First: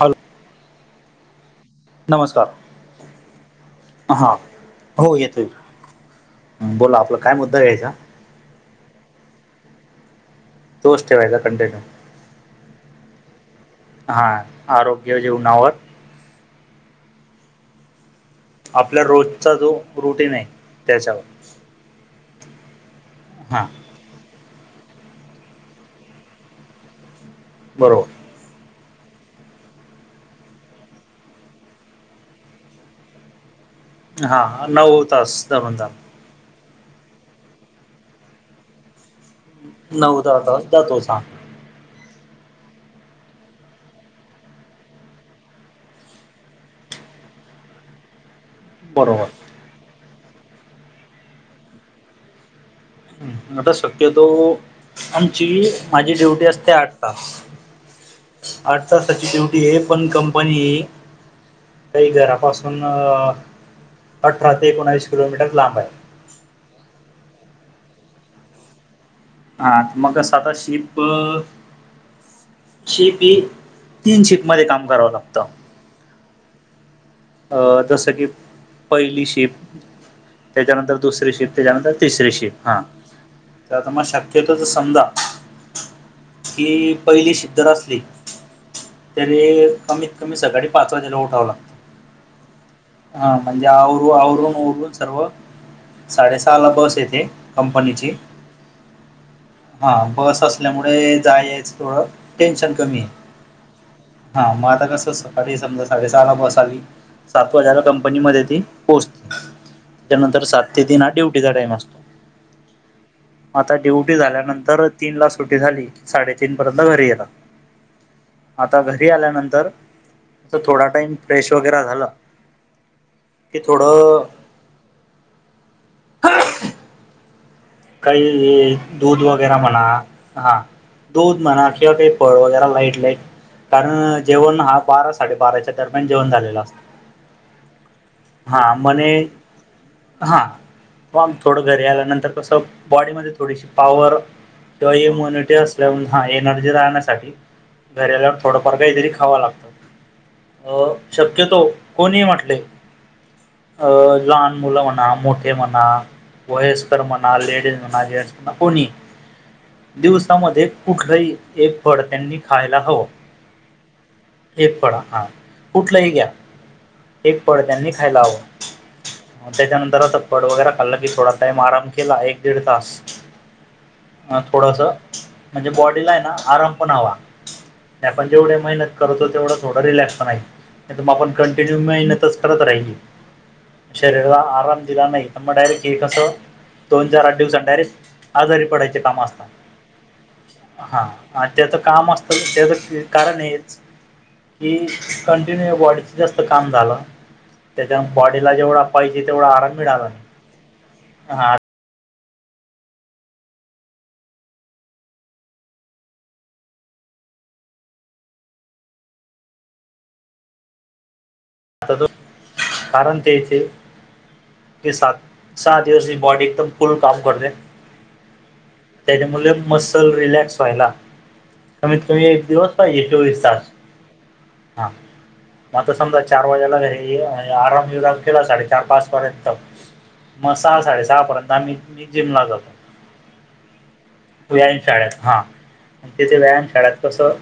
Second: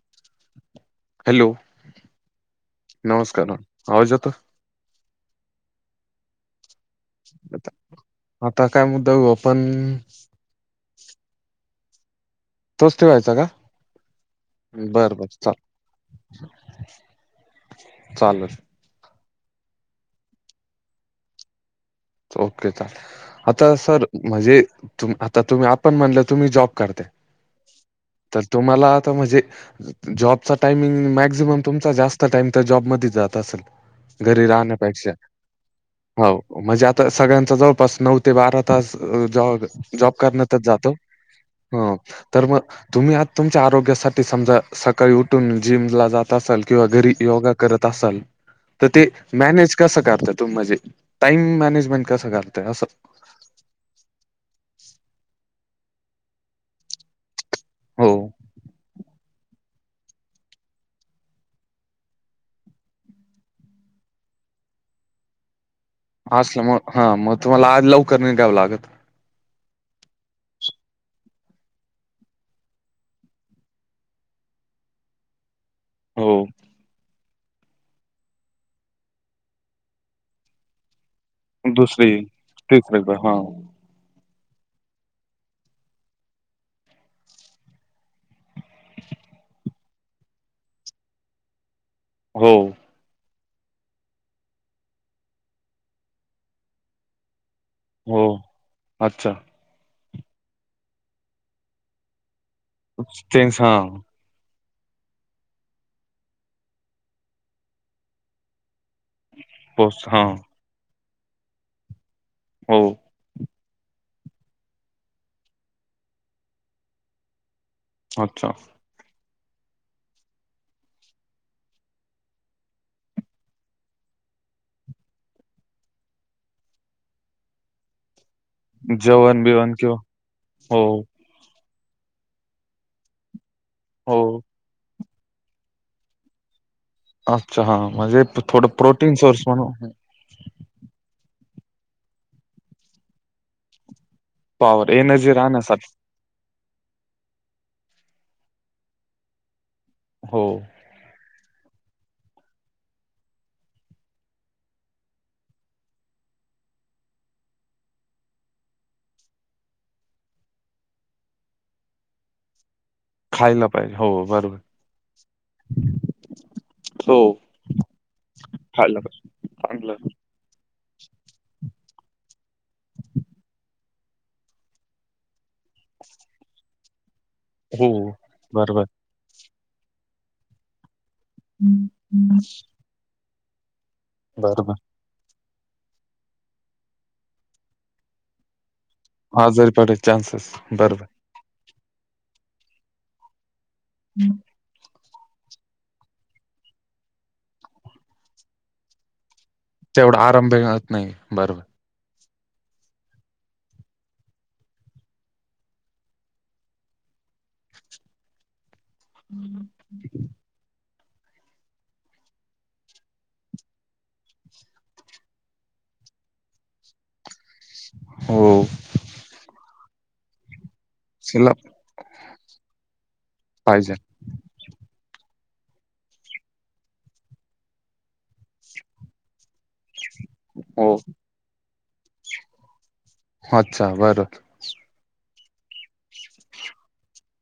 Hello. Hello नमस्कार नमस्कार न आवाज येतो. हां हो येतोय बोला आत आता आता काय मुद्दा घेऊ आपण. तोच ठेवायचा कंटिन्यू. तोच ठेवायचा का हां बर आरोग्य बर चाल जीवनावर चालेल. आपला रोजचा जो रुटीन हाय त्याच्यावर ओके चाल हां आता सर म्हणजे तू आता तुम्ही आपण म्हणला तुम्ही जॉब करताय बरोबर. तर तुम्हाला आता म्हणजे जॉबचा टाइमिंग मॅक्झिमम तुमचा जास्त टाइम तर जॉबमध्ये जात असेल घरी हां नऊ राहण्यापेक्षा तास धरून चला हो म्हणजे आता सगळ्यांचा जवळपास नऊ ते बारा तास जॉ -जॉब नऊ दहा करण्यातच तास जातो जातोच हां तर मग तुम्ही आज तुमच्या आरोग्यासाठी समजा सकाळी उठून जिमला जात असाल किंवा घरी योगा करत असाल तर ते बरोबर मॅनेज कसं करताय तू म्हणजे टाईम मॅनेजमेंट कसं करताय असं. हं, आता शक्यतो आमची माझी ड्युटी असते आठ तास हो आठ तासाची ड्युटी आहे पण कंपनी ही काही घरापासून अ अठरा ते एकोणावीस किलोमीटर लांब आहे. असलं मग हा मग तुम्हाला आज लवकर निघावं लागत. हा मग कस आता शीप शीप ही तीन शीप मध्ये काम करावं लागतं. हो. अ जसं की पहिली शिप त्याच्यानंतर दुसरी शिप त्याच्यानंतर दुसरी तिसरी शिप हा तिसरी ब हा तर आता मग शक्यतो समजा की पहिली शिप जर असली तरी कमीत कमी सकाळी पाच वाजेला उठाव लागत. हो. हा म्हणजे आवरु आवरून वरून सर्व साडेसहा ला बस येते कंपनीची हो अच्छा हा बस असल्यामुळे जायच थोडं टेन्शन [unintelligible] हां. हा म आता कसं सकाळी समजा साडेसहाला बस आली सात वाजाला कंपनीमध्ये ती पोहचते पोस्ट हा त्यानंतर सात ते तीन हा ड्युटीचा टाइम असतो. हो. आता ड्युटी झाल्यानंतर तीन ला सुटी झाली साडेतीीन पर्यंत घरी येला. अच्छा आता घरी आल्यानंतर थोडा टाइम फ्रेश हो. झाला ते थोड. काही दूध जेवण वगैरे बिवण म्हणा किंवा हा. हो दूध म्हणा किंवा काही फळ वगैरे लाईट लाईट हो कारण जेवण हा बारा साडेबाराच्या दरम्यान जेवण झालेलं असतं. अच्छा हा म्हणजे थोडं हा म्हणे प्रोटीन सोर्स म्हणून. हा आम थोडं घरी आल्यानंतर कसं बॉडीमध्ये थोडीशी पॉवर. पॉवर तय एनर्जी म्हनट अस. राहण्यासाठी हा एनर्जी राहण्यासाठी घराला थोडंफार काहीतरी खावं लागतं. हो. अ शक्यतो कोणी म्हटले, अ लहान मुलं म्हणा मोठे म्हणा वयस्कर म्हणा लेट. माझे कोणी दिवसामध्ये कुठलंही एक फळ त्यांनी खायला हवं. खायला पाहिजे हो बरोबर. हे पळा हा कुठलाय ग्या. हो एक पळ त्यांनी खायला खायला पाहिजे हवं चांगलं. त्याच्यानंतर आता,, ड वगैरे खाल्लं की थोडा टाइम आराम केला एक दीड तास. अ थोडस म्हणजे बॉडीला आहे ना आराम पण हवा. हो आपण जेवढे बरोबर. मेहनत करतो तेवढा थोडा रिलॅक्स पण आहे त आपण. कंटिन्यू मेहनतच करत राहिली शरीराला बरोबर आराम दिला नाही. ग डायरेक्टी कसं दोन चार आठ दिवस डायरेक्ट आजारी पडायच. त आजारी पडायचे चान्सेस बरोबर हा त्याच काम असत त्याच कारण आहेच. हम्. कि कंटिन्यू बॉडीच जास्त काम झालं. त्याच्या बॉडीला जेवढ पाहिजे तेवढा आराम मिळाला तेवढा नाही आरंभ मिळत नाही हा बरोबर. हम्. त कारार तेचे. के सा सा हची बॉडी एकदम फुल काम करते. हो. त्याच्यामुळे मसल रिलॅक्स व्हायला. शिल्लक कमीत कमी एक दिवस पाहिजे चोवीस तास. पाहिजे हा म आता समजा चार वाजेला हे आराम विराम केला साडेचार पाच पर्यंत. मग सहा हो साडेसहा पर्यंत आम्ही मी जिमला जातो. अच्छा बरं. व्यायाम शाळेत हा तिथे व्यायाम शाळत कसं.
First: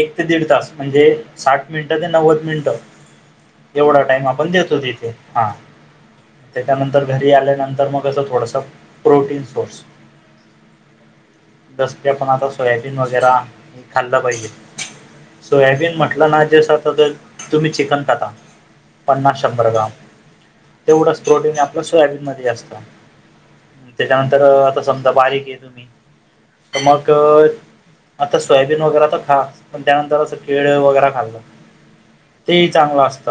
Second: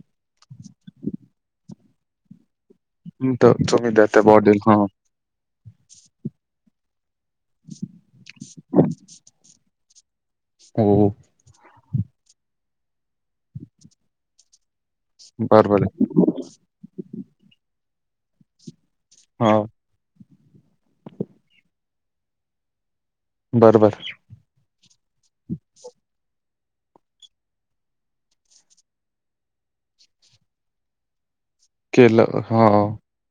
एक ते दीड तास म्हणजे साठ मिनिटं ते नव्वद मिनिटं. तर तुम्ही एवढा देता टाइम आपण बॉडीला हा देतो इथे हा. त्याच्यानंतर घरी आल्यानंतर मग असं थोडासा प्रोटीन सोर्स. हो हो. दस्या पण आता सोयाबीन वगैरे हे खाल्लं पाहिजे बरोबर सोयाबीन म्हटलं ना तु्ही चिकन खाता पन्नास आहे हा शंभर ग्राम. तेवढंच प्रोटीन आपल्या सोयाबीन मध्ये असत बरोबर त्याच्यानंतर. तर आता समजा बारीक आहे तुम्ही तर मग आता सोयाबीन वगैरे तर खा पण त्यानंतर असं केळ वगैरे खाल्लं. केलं. ते हा चांगलं हो असत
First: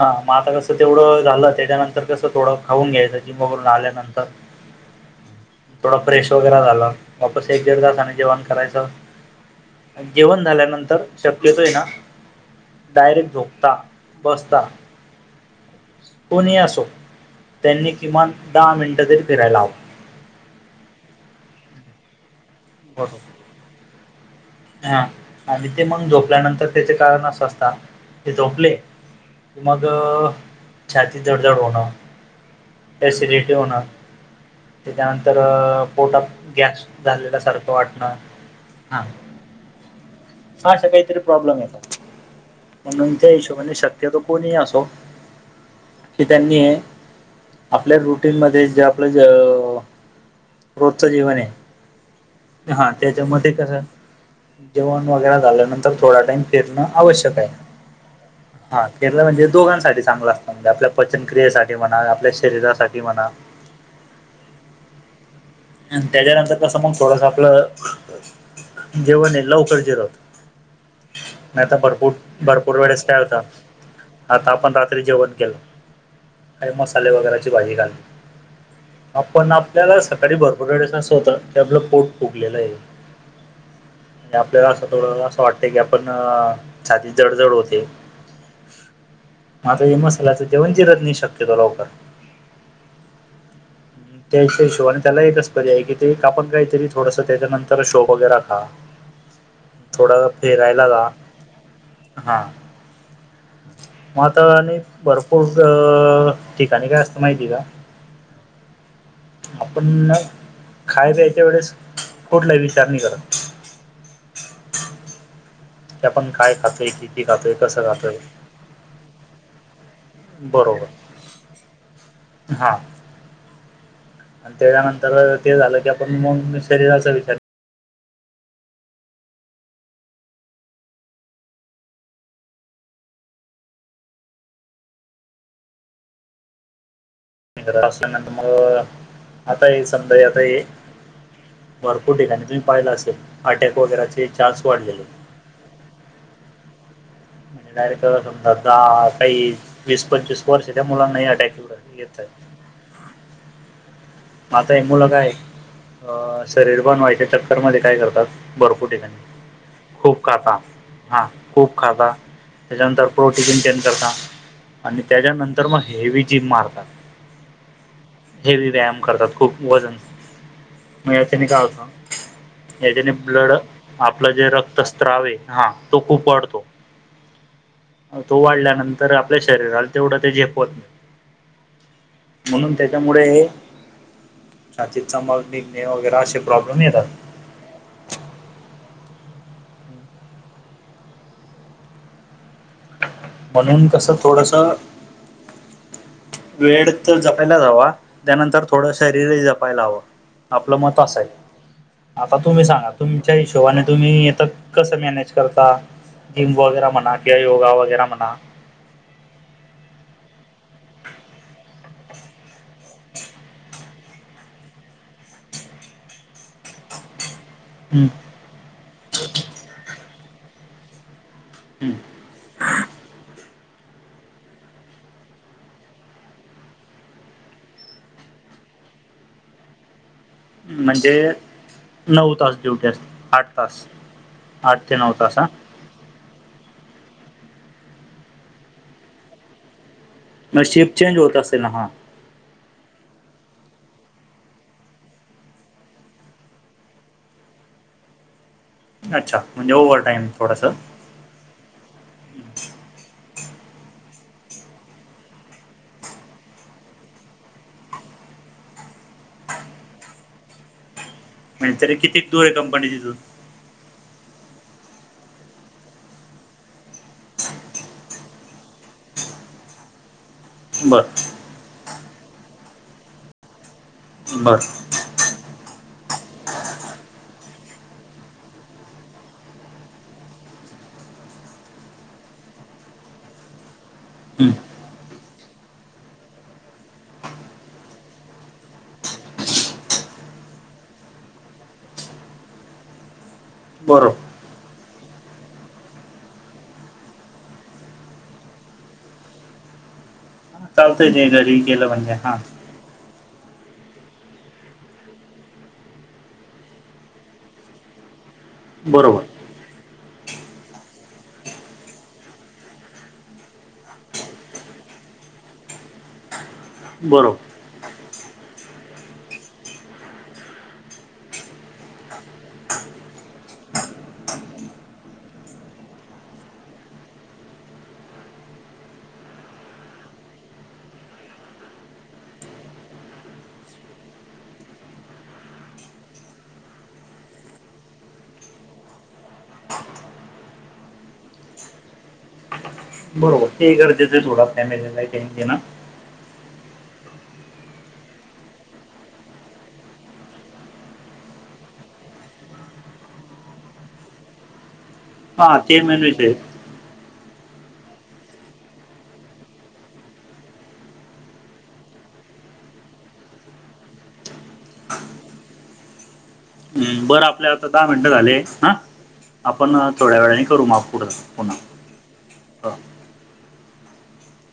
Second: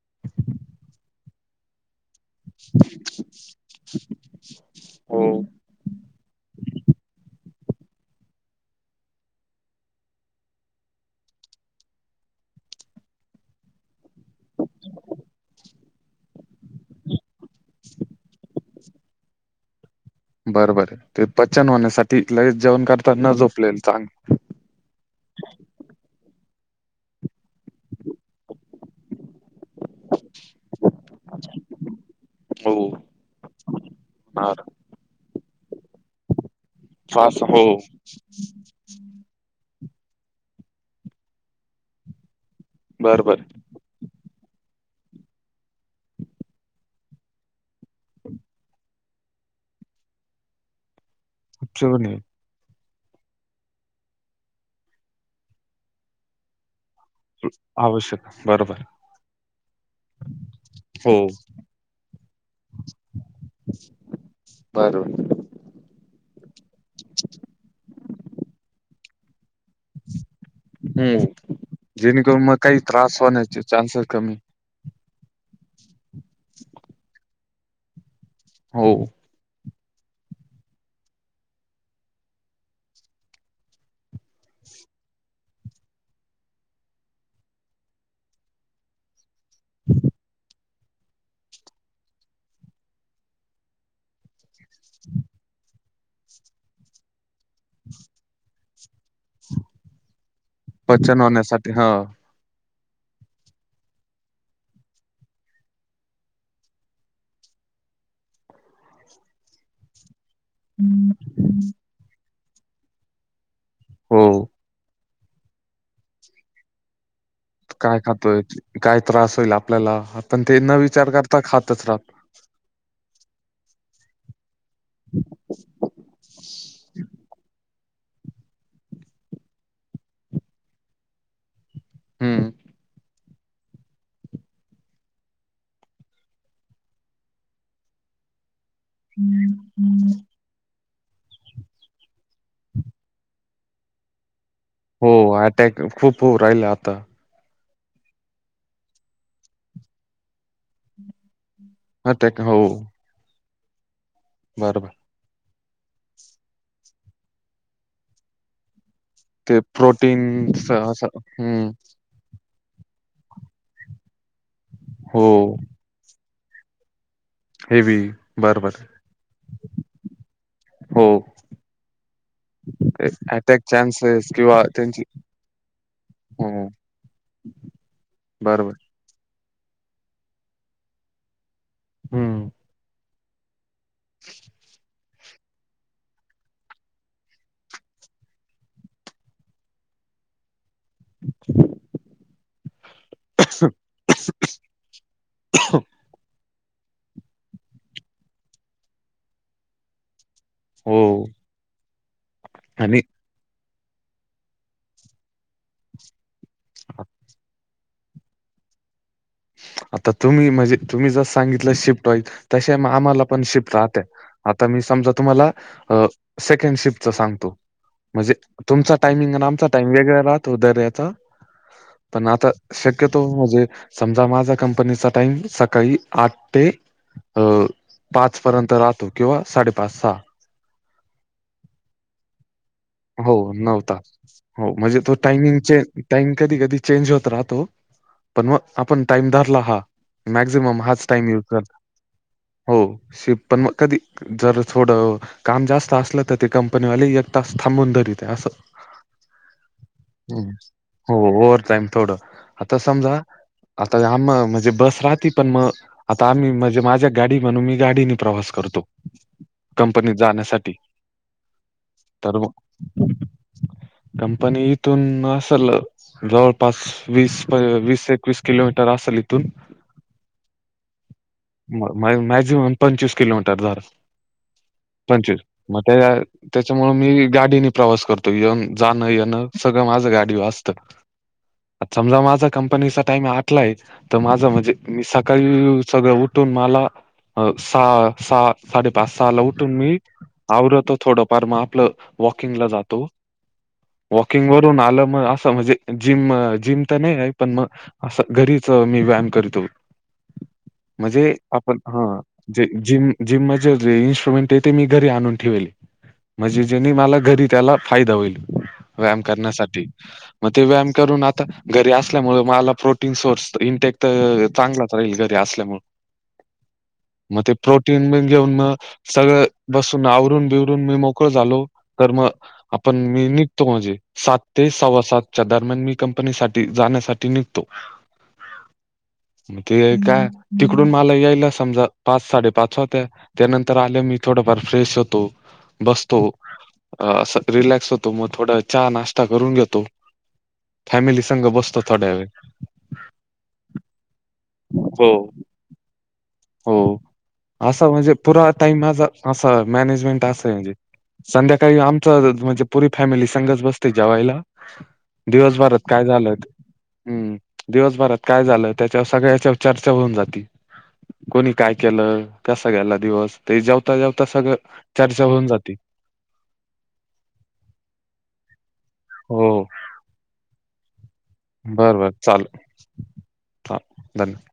हा मग आता कसं तेवढं झालं त्याच्यानंतर, कस थोडं खाऊन घ्यायचं जिमवरून आल्यानंतर थोडा फ्रेश वगैरे झाला वापस एक दीड तासाने जेवण करायचं जेवण झाल्यानंतर शक्यतो आहे ना डायरेक्ट झोकता बसता कोणी असो त्यांनी किमान दहा मिनिटं तरी फिरायला हवं बर बर ते पचन होण्यासाठी लई जेवण करता न बरोबर झोपले चांग हा आणि ते मग झोपल्यानंतर त्याचे कारण असं असत ते झोपले मग छातीत जडझड होणं हो एसिडिटी होणार त्याच्यानंतर पोटात गॅस फास झालेला हो सारखं वाटणं हा हाा काहीतरी प्रॉब्लेम येत म्हणून त्या बरोबर हिशोबाने शक्यतो कोणी असो की त्यांनी आपल्या रुटीनमध्ये जे आपलं ज रोजचं जीवन हे उुपच नाही हा त्याच्यामध्ये कसं जेवण वगैरे झाल्यानंतर थोडा टाइम फीरण आवश्यक आहे बरोंर हा केलं म्हणजे दोघांसाठी चांगलं असतं म्हणजे आपल्या हो पचनक्रियेसाठी म्हणा आपल्या शरीरासाठी म्हणा बरोबर आणि त्याच्यानंतर कसं मग थोडस आपलं जेवन हे लवकर जिरवत हम्म नाही तर भरपूर जेणेकरून मग भरपूर काही वेळेस काय त्रास होता होण्याचे चान्सेस कमी आता आपण रात्री जेवण केेल काही मसाले वगैरेची भाजी घाली हो आपण आपल्याला सकाळी भरपूरळेस अस होत की आपलं पोट फुगलेलं हे आपल्याला असं थोडं असं वाटत की आपण छातीत जड जड होते [unintelligible] मग आत्ता हे मसालाच जेवण जीरत नाही शक्य तो लवकर त्याहिशोवाने त्याला एकच पर्याय की ते का आपण काहीतरी थोडसं त्याच्यानंतर शो वगैरे खा थोडासा फिरायला जा पचन होण्यासाठी हा मग आता आणि भरपूर अ ठिकाणी काय असतं माहिती आहे का आपण खाय प्यायच्या वेळेस कुठला विचारणी करत हो आपण काय खातोय की काय खातोय काय त्रास होईल आपल्याला आपण ते न बरोबर विचार करता खातच राहतो हा आणि तेच्यानंतर ते झालं की आपण मग शरीराचा विचार हम्म असल्यानंतर मग आता ये समजा आता ये भरपूर ठिकाणी तुम्ही पाहिला असेल अटॅक वगैरेचे चान्स वाढले हो अटॅक खूप होऊ राहिला आता म्हणजे डायरेक्ट समजा द काही वीस पंचवीस वर्ष त्या मुलांना अटॅक के अटॅक हो आता हे बरोबर मुलं काय अ शरीर बनवायच्या चक्कर मध्ये काय करतात भरपूर ठिकाणी ते प्रोटीन खूप खाता असं. हा हम्म खूप खाता त्याच्यानंतर प्रोटीनंटेन करतात आणि हो त्याच्यानंतर मग हेवी जिम मारतात हेवी बर हेवी बर व्यायाम करतात खूप वजन [unintelligible] याच्याने ब्लड अटॅक चान्सेस आपलं जे किंवा त्यांची रक्तस्त्राव हा तो खूप हो वाढतो तो बरोबर वाडल्याने तर आपल्या शरीराला तेवढं ते झेपवत हम्म नाही म्हणून त्याच्यामुळे [unintelligible] छातीतचा मल निघणे वगैरे असे प्रॉब्लेम येतात. अच्छा. म्हणून कसं थोडस. हो. वेळ तर जपायलाच हवा त्यानंतर थोडं शरीरही जपायला हवं. आपलं मत हो असाय आता तुम्ही सांगा आणि तुम् च्या हिशोबाने तुम्ही आता कसं मॅनेज करता. जिम वगैरे म्हणा कि योगा वगैरे म्हणा. आता तुम्ही म्हणजे तुम्ही जर सांगितलं शिफ्ट व्हाईल तसे मग आम्हाला पण शिफ्ट राहत. आता मी समजा तुम्हाला सेकंड शिफ्टच सांगतो. हम्म. म्हणजे तुमचा टायमिंग आमचा टाइमंग वेगळा राहतो दर याचा हम्म. पण आता शक्यतो म्हणजे समजा माझा कंपनीचा टाइम सकाळी आठ ते अ पाच पर्यंत राहतो किंवा साडेपाच सहा म्हणजे नऊ तास ड्युटी असते हो आठ नऊ तास हो आठ ते म्हणजे नऊ तो तास हा. टायमिंग चे टाइम कधी कधी चेंज होत राहतो पण मग आपण टाइम धारला हा. मग मॅक्झिमम शिफ्ट हाच चेंज टाइम होत यूज कर असेल ना हा हो शि पण मग कधी जर थोडं काम जास्त असलं तर ते कंपनीवाले एक तास थांबून धरीित असं. अच्छा म्हणजे ओ्हर टाईम हम्म. थोडस. हो ओव्हवर टाईम थोडं आता समजा. आता या म्हणजे बस राहते पण मग आता आम्ही म्हणजे माझ्या गाडी म्हणून मी गाडीने प्रवास करतो. कंपनीत जाण्यासाठी म्हणजे तरी कितीक तर दूर मग आहे कंपनी तिथून कंपनी इथून असल जवळपास वीस वीस वीस किलोमीटर असल इथून बरं. मॅक्झिमम पंचवीस किलमीटर धर बरं. पंचवीस म ते त्यांच्यामुळे मी गाडीने प्रवास करतो येऊन जाणं येणं सगळं माझं गाडीवर असतं. आ समजा माझा कंपनीचा टाइम आठला तर माझं हं. म्हणजे मी सकाळी सगळं उठून मला अ सहा सहा साडेपाच सहा ला उठून मी आृत थोडंफार मग आपलं वॉकिंगला जातो. बरं. किंग वरून आलं मग असं म्हणजे जिम जिम तर नाही आहे पण मग असं घरीच मी व्यायाम करतो चालतंय ते म्हणजे घरी आपण केलं म्हणजे हा. जिम जिमध्ये जे इन्स्ट्रुमेंट आहे ते मी घरी आणून ठेवेले. म्हणजे जेनी मला घरी त्याला फायदा होईल. व्यायाम बरोबर करण्यासाठी मग ते व्यायाम करून आता घरी असल्यामुळे मला प्रोटीन सोर्स इनटेक तर चांगलाच राहील घरी असल्यामुळे बरोबर मग ते प्रोटीन बी घेऊन मग सगळं बसून आवरून बिवरून मी मोकळ झालो तर मग आपण मी निघतो म्हणजे सात ते सव्वा सातच्या दरम्यान मी कंपनीसाठी जाण्यासाठी निघतो. मग ते काय तिकडून मला यायला समजा पाच साडेपाच होत्यात. त्यानंतर आल्या मी थोडाफार फ्रेश होतो बसतो. असं रिलॅक्स होतो मग थोडा चहा नाश्ता करून घेतो. फॅमिली सगं बसतो थोडा वेळ बरोबर ते गरजेचं आहे थोडा फॅमिलीला हो टाइम देणं हो असं म्हणजे पुरा टाइम माझा असं मॅनेजमेंट असं आहे म्हणजे संध्याकाळी आमचं म्हणजे पुरी फॅमिली संघच बसते जेवायला. हा दिवसभरात ते मेन काय विषय झालंय आहे. ते हम्म दिवसभरात काय झालं त्याच्यावर सगळ्याच्या चर्चा होऊन जाते. कोणी काय केलं कस गेला दिवस ते जेवता जेवता सगळं चर्चा होऊन जाते. बरं आपल्या आता दहा मिनटं झाले हा हो आपण थोड्या वेळाने करू मग पुढं बरं बरं चालेल हा. हा धन्यवाद.